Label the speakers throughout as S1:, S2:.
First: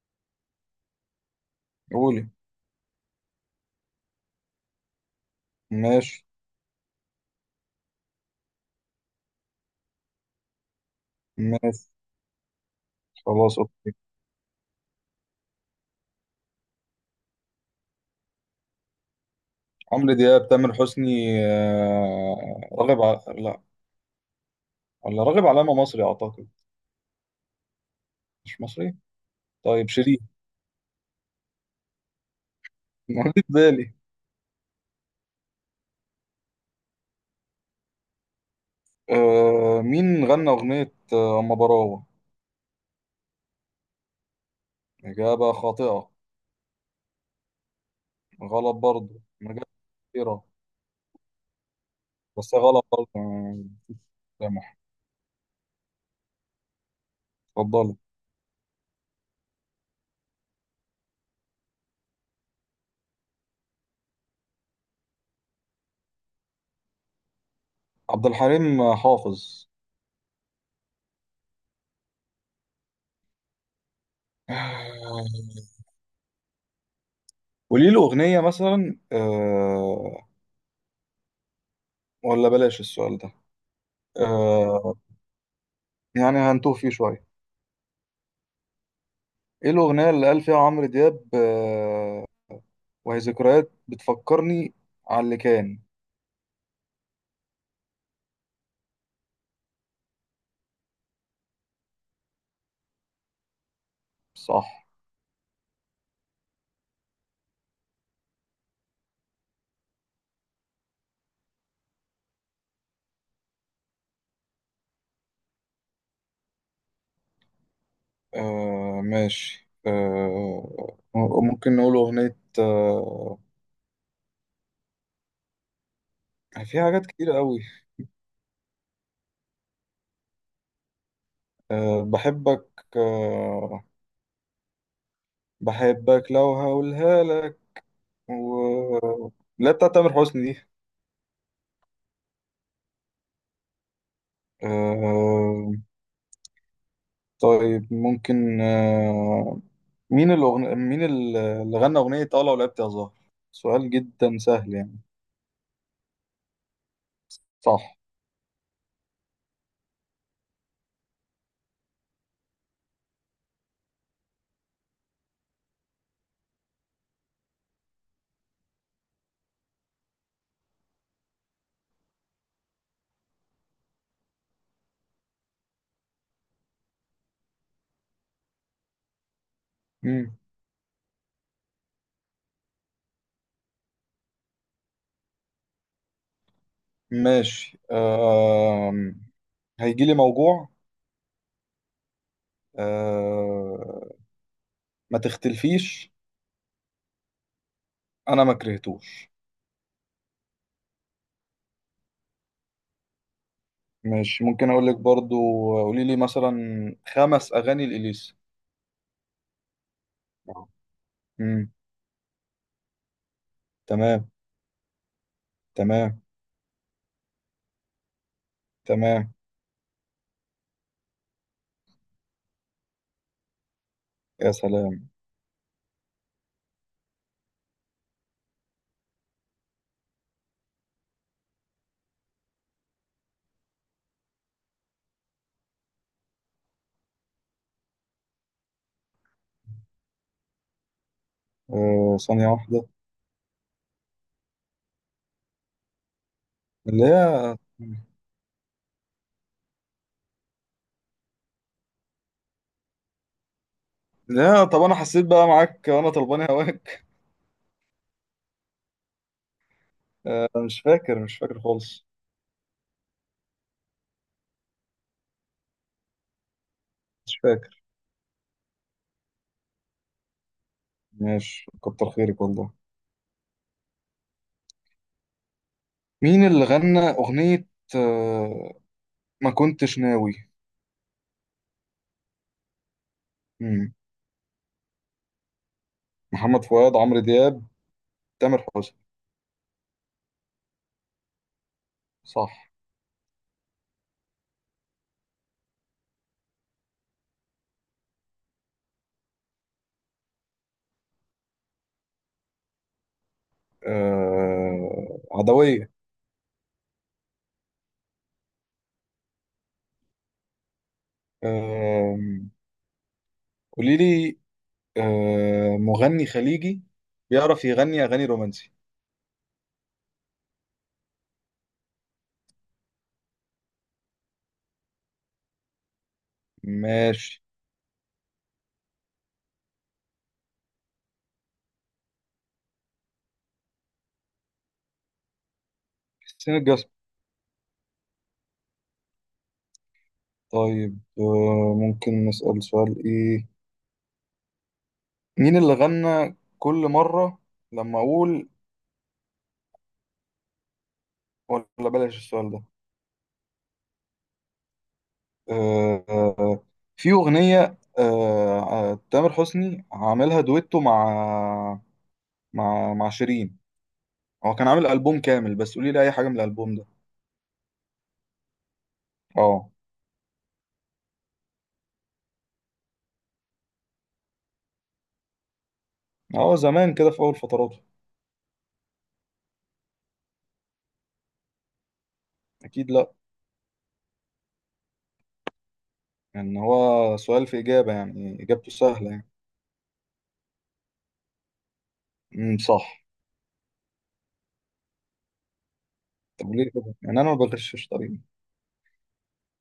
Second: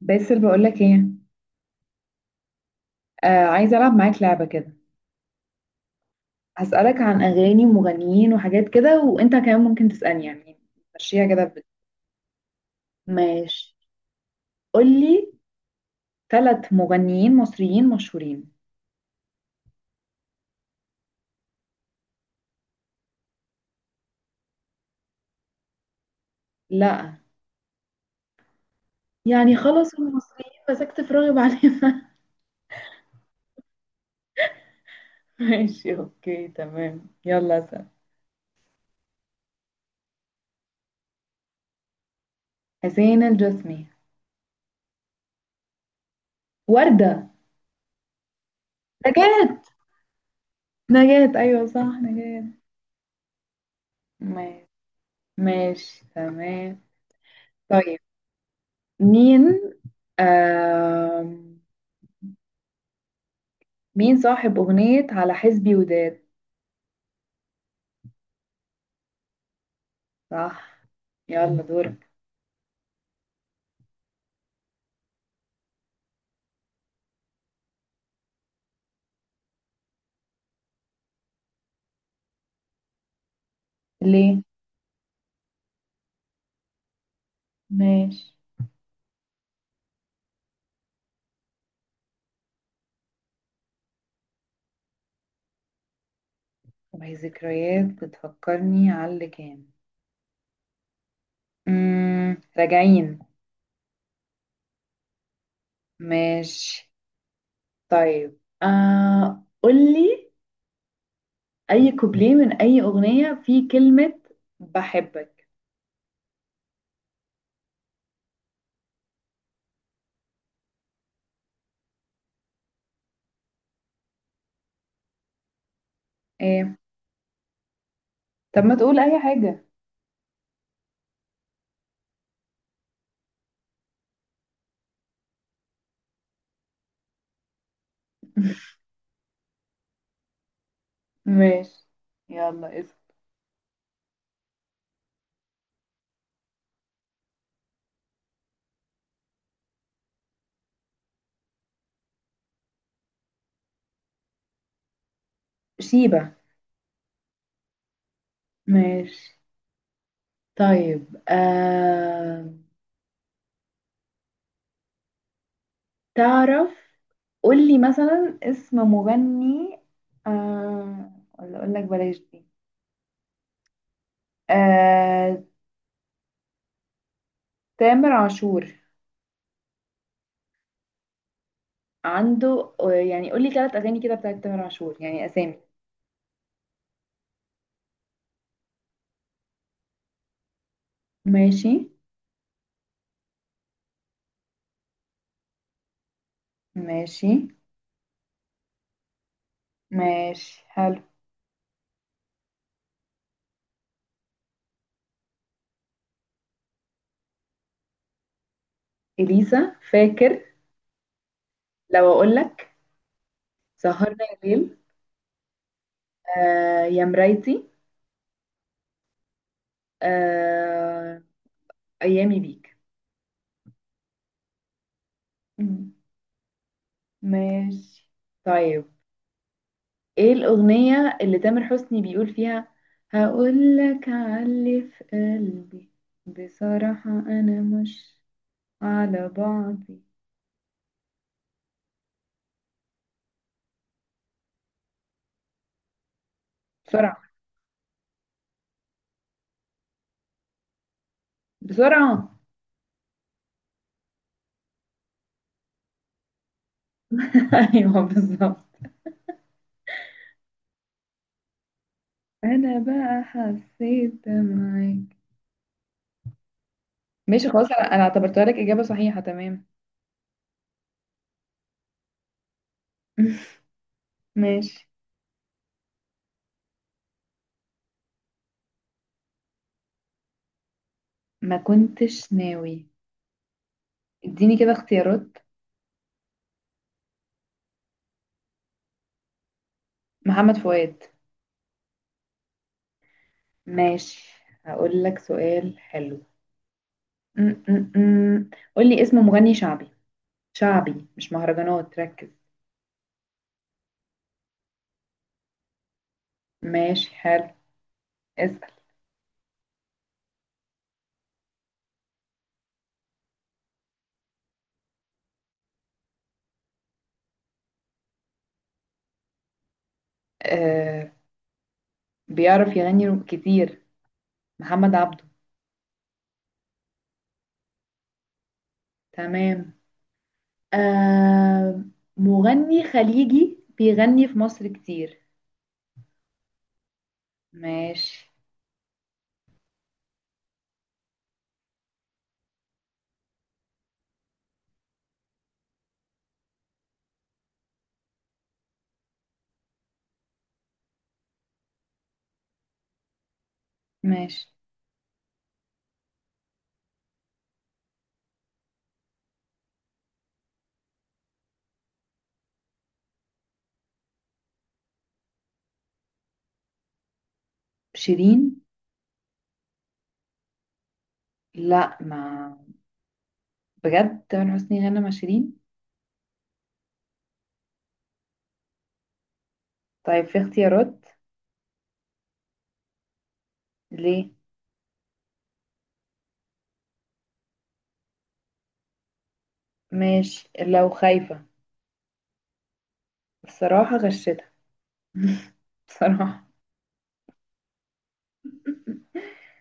S1: باسل، بقولك ايه؟
S2: قولي.
S1: آه، عايزة ألعب معاك لعبة كده.
S2: ماشي.
S1: هسألك عن أغاني ومغنيين وحاجات كده، وأنت كمان ممكن تسألني يعني. مشيها كده
S2: ماشي. خلاص،
S1: ماشي.
S2: اوكي.
S1: قولي ثلاث مغنيين مصريين مشهورين.
S2: عمرو دياب، تامر حسني. لا، ولا راغب علامة مصري اعتقد.
S1: لا،
S2: مش مصري.
S1: يعني
S2: طيب،
S1: خلاص هم
S2: شيرين
S1: مصريين، مسكت في راغب عليهم.
S2: ما جه في بالي.
S1: ماشي اوكي تمام، يلا اسأل.
S2: مين غنى اغنية اما براوة؟
S1: حسين الجسمي.
S2: اجابة خاطئة.
S1: وردة.
S2: غلط، برضه
S1: نجاة.
S2: نجاة. كتيرة.
S1: نجاة، أيوة صح، نجاة.
S2: بس غلط برضه.
S1: ماشي.
S2: سامح.
S1: ماشي تمام.
S2: اتفضل.
S1: طيب، مين؟ آه، مين صاحب أغنية على حسبي وداد؟
S2: عبد الحليم حافظ.
S1: صح. يلا دورك.
S2: آه، قولي له اغنية مثلا، ولا بلاش السؤال ده.
S1: ليه؟
S2: آه، يعني هنتوه فيه شوية.
S1: ماشي.
S2: ايه الأغنية اللي قال فيها عمرو دياب وهي ذكريات بتفكرني على اللي كان؟
S1: وهي ذكريات بتفكرني على اللي كان. راجعين.
S2: صح.
S1: ماشي. طيب، قولي أي كوبليه من أي أغنية فيه كلمة بحبك.
S2: ماشي، ممكن نقول أغنية.
S1: ايه؟
S2: في حاجات كتير قوي.
S1: طب ما تقول أي حاجة.
S2: بحبك، بحبك لو هقولها لك. و... لا، بتاعت تامر حسني دي.
S1: ماشي. يلا اسم.
S2: آه طيب، ممكن. مين اللي غنى أغنية لو لعبت يا زهر؟ سؤال جدا سهل، يعني.
S1: شيبة.
S2: صح.
S1: ماشي. طيب، تعرف، قولي مثلا اسم مغني. آه ولا اقول لك بلاش دي. آه، تامر عاشور.
S2: مم.
S1: عنده، يعني قولي ثلاث اغاني كده بتاعت تامر عاشور، يعني اسامي.
S2: ماشي، هيجيلي موجوع.
S1: ماشي.
S2: آه، ما تختلفيش.
S1: ماشي.
S2: أنا ما كرهتوش.
S1: ماشي حلو.
S2: ماشي، ممكن أقول لك برضو. قولي لي مثلا 5 أغاني لإليسا.
S1: اليسا فاكر.
S2: مم.
S1: لو اقول لك سهرنا
S2: تمام.
S1: الليل.
S2: تمام.
S1: آه، يا مرايتي.
S2: تمام.
S1: آه، ايامي بيك.
S2: يا سلام.
S1: مم. ماشي. طيب، ايه الأغنية اللي تامر حسني بيقول فيها؟ هقول لك، علي في قلبي. بصراحة أنا مش على بعضي.
S2: ثانية واحدة.
S1: بسرعة،
S2: لا.
S1: بسرعة.
S2: لا، طب أنا حسيت بقى معاك وأنا طلباني هواك.
S1: أيوه بالظبط.
S2: مش فاكر، مش فاكر خالص.
S1: أنا بقى حسيت معاك.
S2: مش
S1: ماشي خلاص،
S2: فاكر.
S1: أنا اعتبرتها لك إجابة صحيحة تمام.
S2: ماشي، كتر خيرك والله.
S1: ماشي.
S2: مين اللي غنى أغنية آه، ما كنتش ناوي؟
S1: ما كنتش ناوي.
S2: مم.
S1: اديني كده اختيارات.
S2: محمد فؤاد، عمرو دياب، تامر حسني.
S1: محمد فؤاد.
S2: صح.
S1: ماشي. هقول لك سؤال حلو. م- م- م. قولي اسم مغني شعبي. شعبي مش مهرجانات، ركز.
S2: عدوية.
S1: ماشي حلو. اسأل.
S2: آه، قولي لي مغني خليجي بيعرف يغني أغاني رومانسي.
S1: آه، بيعرف يغني كتير. محمد عبده.
S2: ماشي.
S1: تمام. آه، مغني خليجي بيغني في مصر كتير.
S2: حسين الجسمي.
S1: ماشي.
S2: طيب، ممكن نسأل سؤال إيه. مين اللي غنى كل مرة لما أقول؟ ولا بلاش السؤال ده.
S1: ماشي.
S2: آه، آه، في أغنية تامر حسني عاملها دويتو مع شيرين. هو كان عامل ألبوم كامل، بس قولي لي أي حاجة من الألبوم ده.
S1: شيرين.
S2: اه.
S1: لا، ما بجد، تامر حسني غنى مع شيرين؟
S2: هو زمان كده، في أول فتراته.
S1: طيب، في اختيارات؟
S2: أكيد، لأ.
S1: ليه؟
S2: يعني هو سؤال في إجابة، يعني إجابته سهلة، يعني.
S1: ماشي لو خايفة.
S2: صح.
S1: الصراحة غشتها. بصراحة.
S2: طب ليه كده؟ يعني أنا ما بغشش طريقي.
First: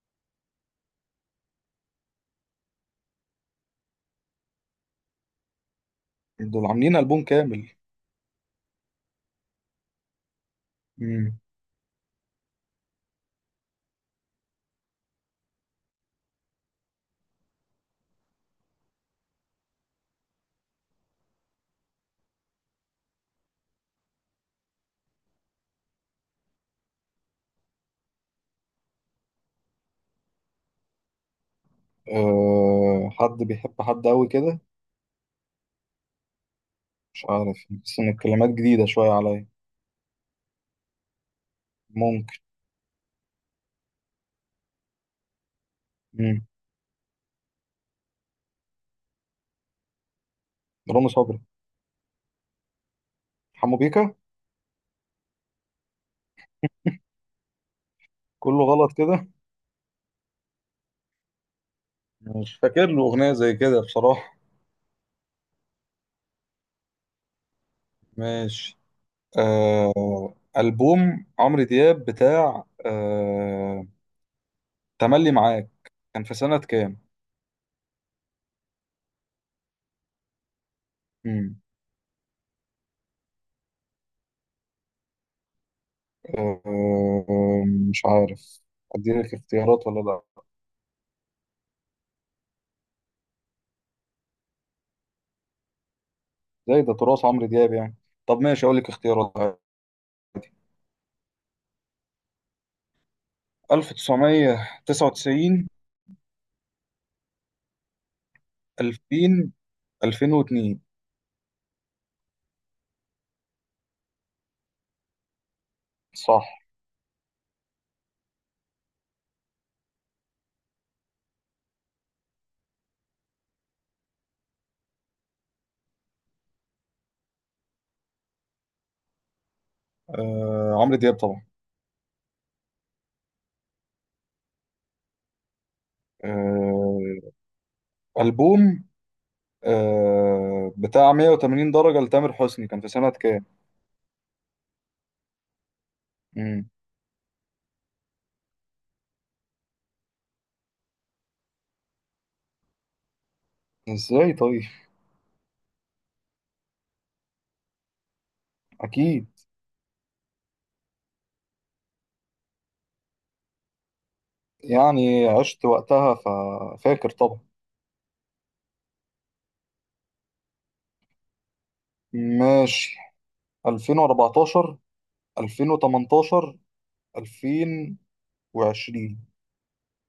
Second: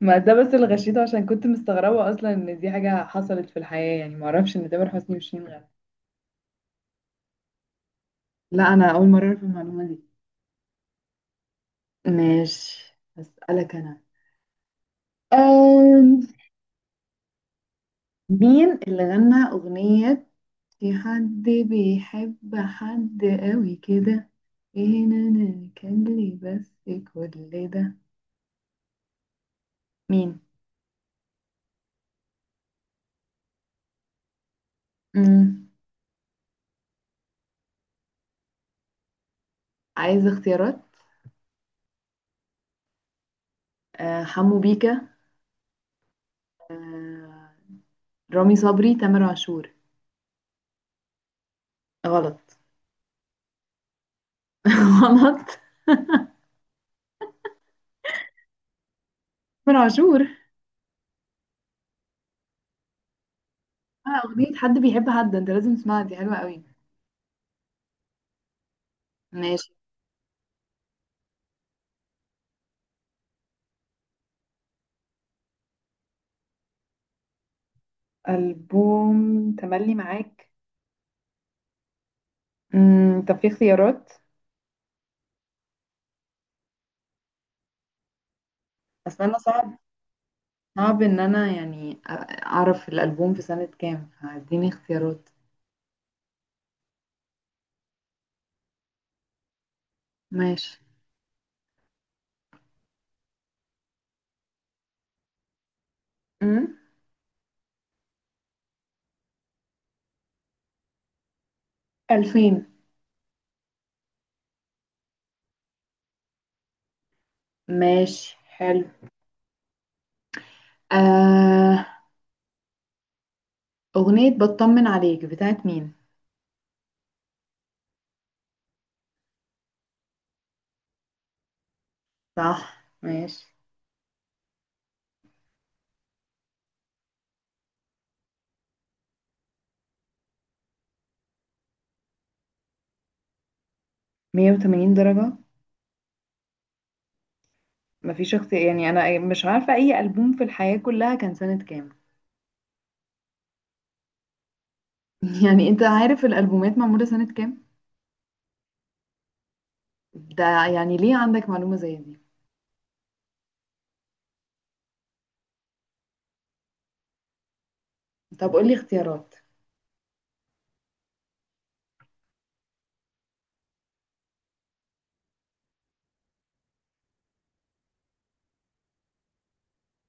S1: ما ده بس اللي غشيته، عشان كنت مستغربة أصلا إن دي حاجة حصلت في الحياة يعني. معرفش إن تامر حسني وشيرين غنوا.
S2: دول عاملين ألبوم كامل.
S1: لا، انا اول مره اعرف المعلومه دي.
S2: امم.
S1: ماشي، هسألك انا. أم... مين اللي غنى اغنيه في حد بيحب حد قوي كده؟ فين انا كان لي بس كل ده؟ مين؟
S2: أه، حد بيحب حد أوي كده؟
S1: مم.
S2: مش عارف، بس إن الكلمات جديدة شوية عليا.
S1: عايز اختيارات؟
S2: ممكن.
S1: أه، حمو بيكا. أه، رامي صبري، تامر عاشور.
S2: رامي صبري.
S1: غلط.
S2: حمو بيكا.
S1: غلط.
S2: كله غلط كده.
S1: تامر عاشور.
S2: مش فاكر له اغنيه زي كده،
S1: آه،
S2: بصراحه.
S1: أغنية حد بيحب حد، أنت لازم تسمعها، دي حلوة قوي.
S2: ماشي.
S1: ماشي.
S2: آه البوم عمرو دياب بتاع تملي معاك كان في سنه كام؟
S1: ألبوم تملي معاك.
S2: مم.
S1: امم، طب في اختيارات؟
S2: آه مش عارف.
S1: بس
S2: اديلك
S1: أنا صعب،
S2: اختيارات ولا لا؟
S1: صعب إن أنا يعني أعرف الألبوم في سنة كام، فاديني اختيارات.
S2: زي ده تراث عمرو دياب، يعني. طب ماشي، اقول لك اختيارات عادي.
S1: ماشي.
S2: 1999،
S1: امم.
S2: 2000، 2002.
S1: 2000.
S2: صح.
S1: ماشي حلو. آه، أغنية بطمن عليك بتاعت مين؟
S2: عمرو دياب طبعا.
S1: صح. ماشي.
S2: آه ألبوم بتاع 180 درجة لتامر حسني كان في سنة كام؟
S1: 180 درجة.
S2: مم.
S1: مفيش اختيار يعني؟ أنا مش عارفة أي ألبوم في الحياة كلها كان سنة كام.
S2: ازاي طيب؟
S1: يعني أنت عارف الألبومات معمولة سنة كام؟
S2: أكيد.
S1: ده يعني ليه عندك معلومة زي دي؟
S2: يعني عشت وقتها ففاكر طبعا.
S1: طب قولي اختيارات.
S2: ماشي. 2014، 2018، 2020.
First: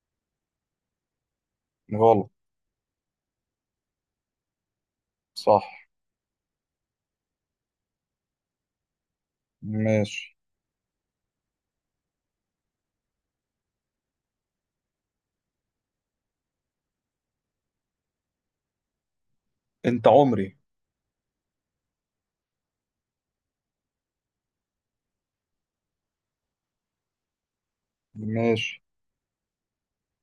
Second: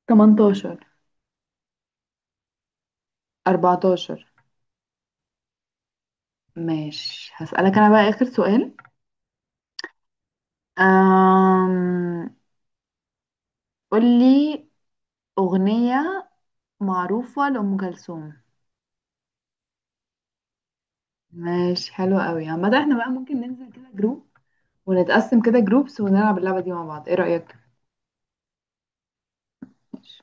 S1: 18.
S2: غلط.
S1: 14.
S2: صح.
S1: ماشي، هسألك أنا بقى آخر سؤال.
S2: ماشي.
S1: أم... قولي أغنية معروفة لأم كلثوم.
S2: أنت عمري.
S1: ماشي حلو قوي. عامة احنا بقى ممكن ننزل كده جروب ونتقسم كده جروبس ونلعب اللعبة دي مع بعض، ايه رأيك؟
S2: ماشي
S1: ماشي.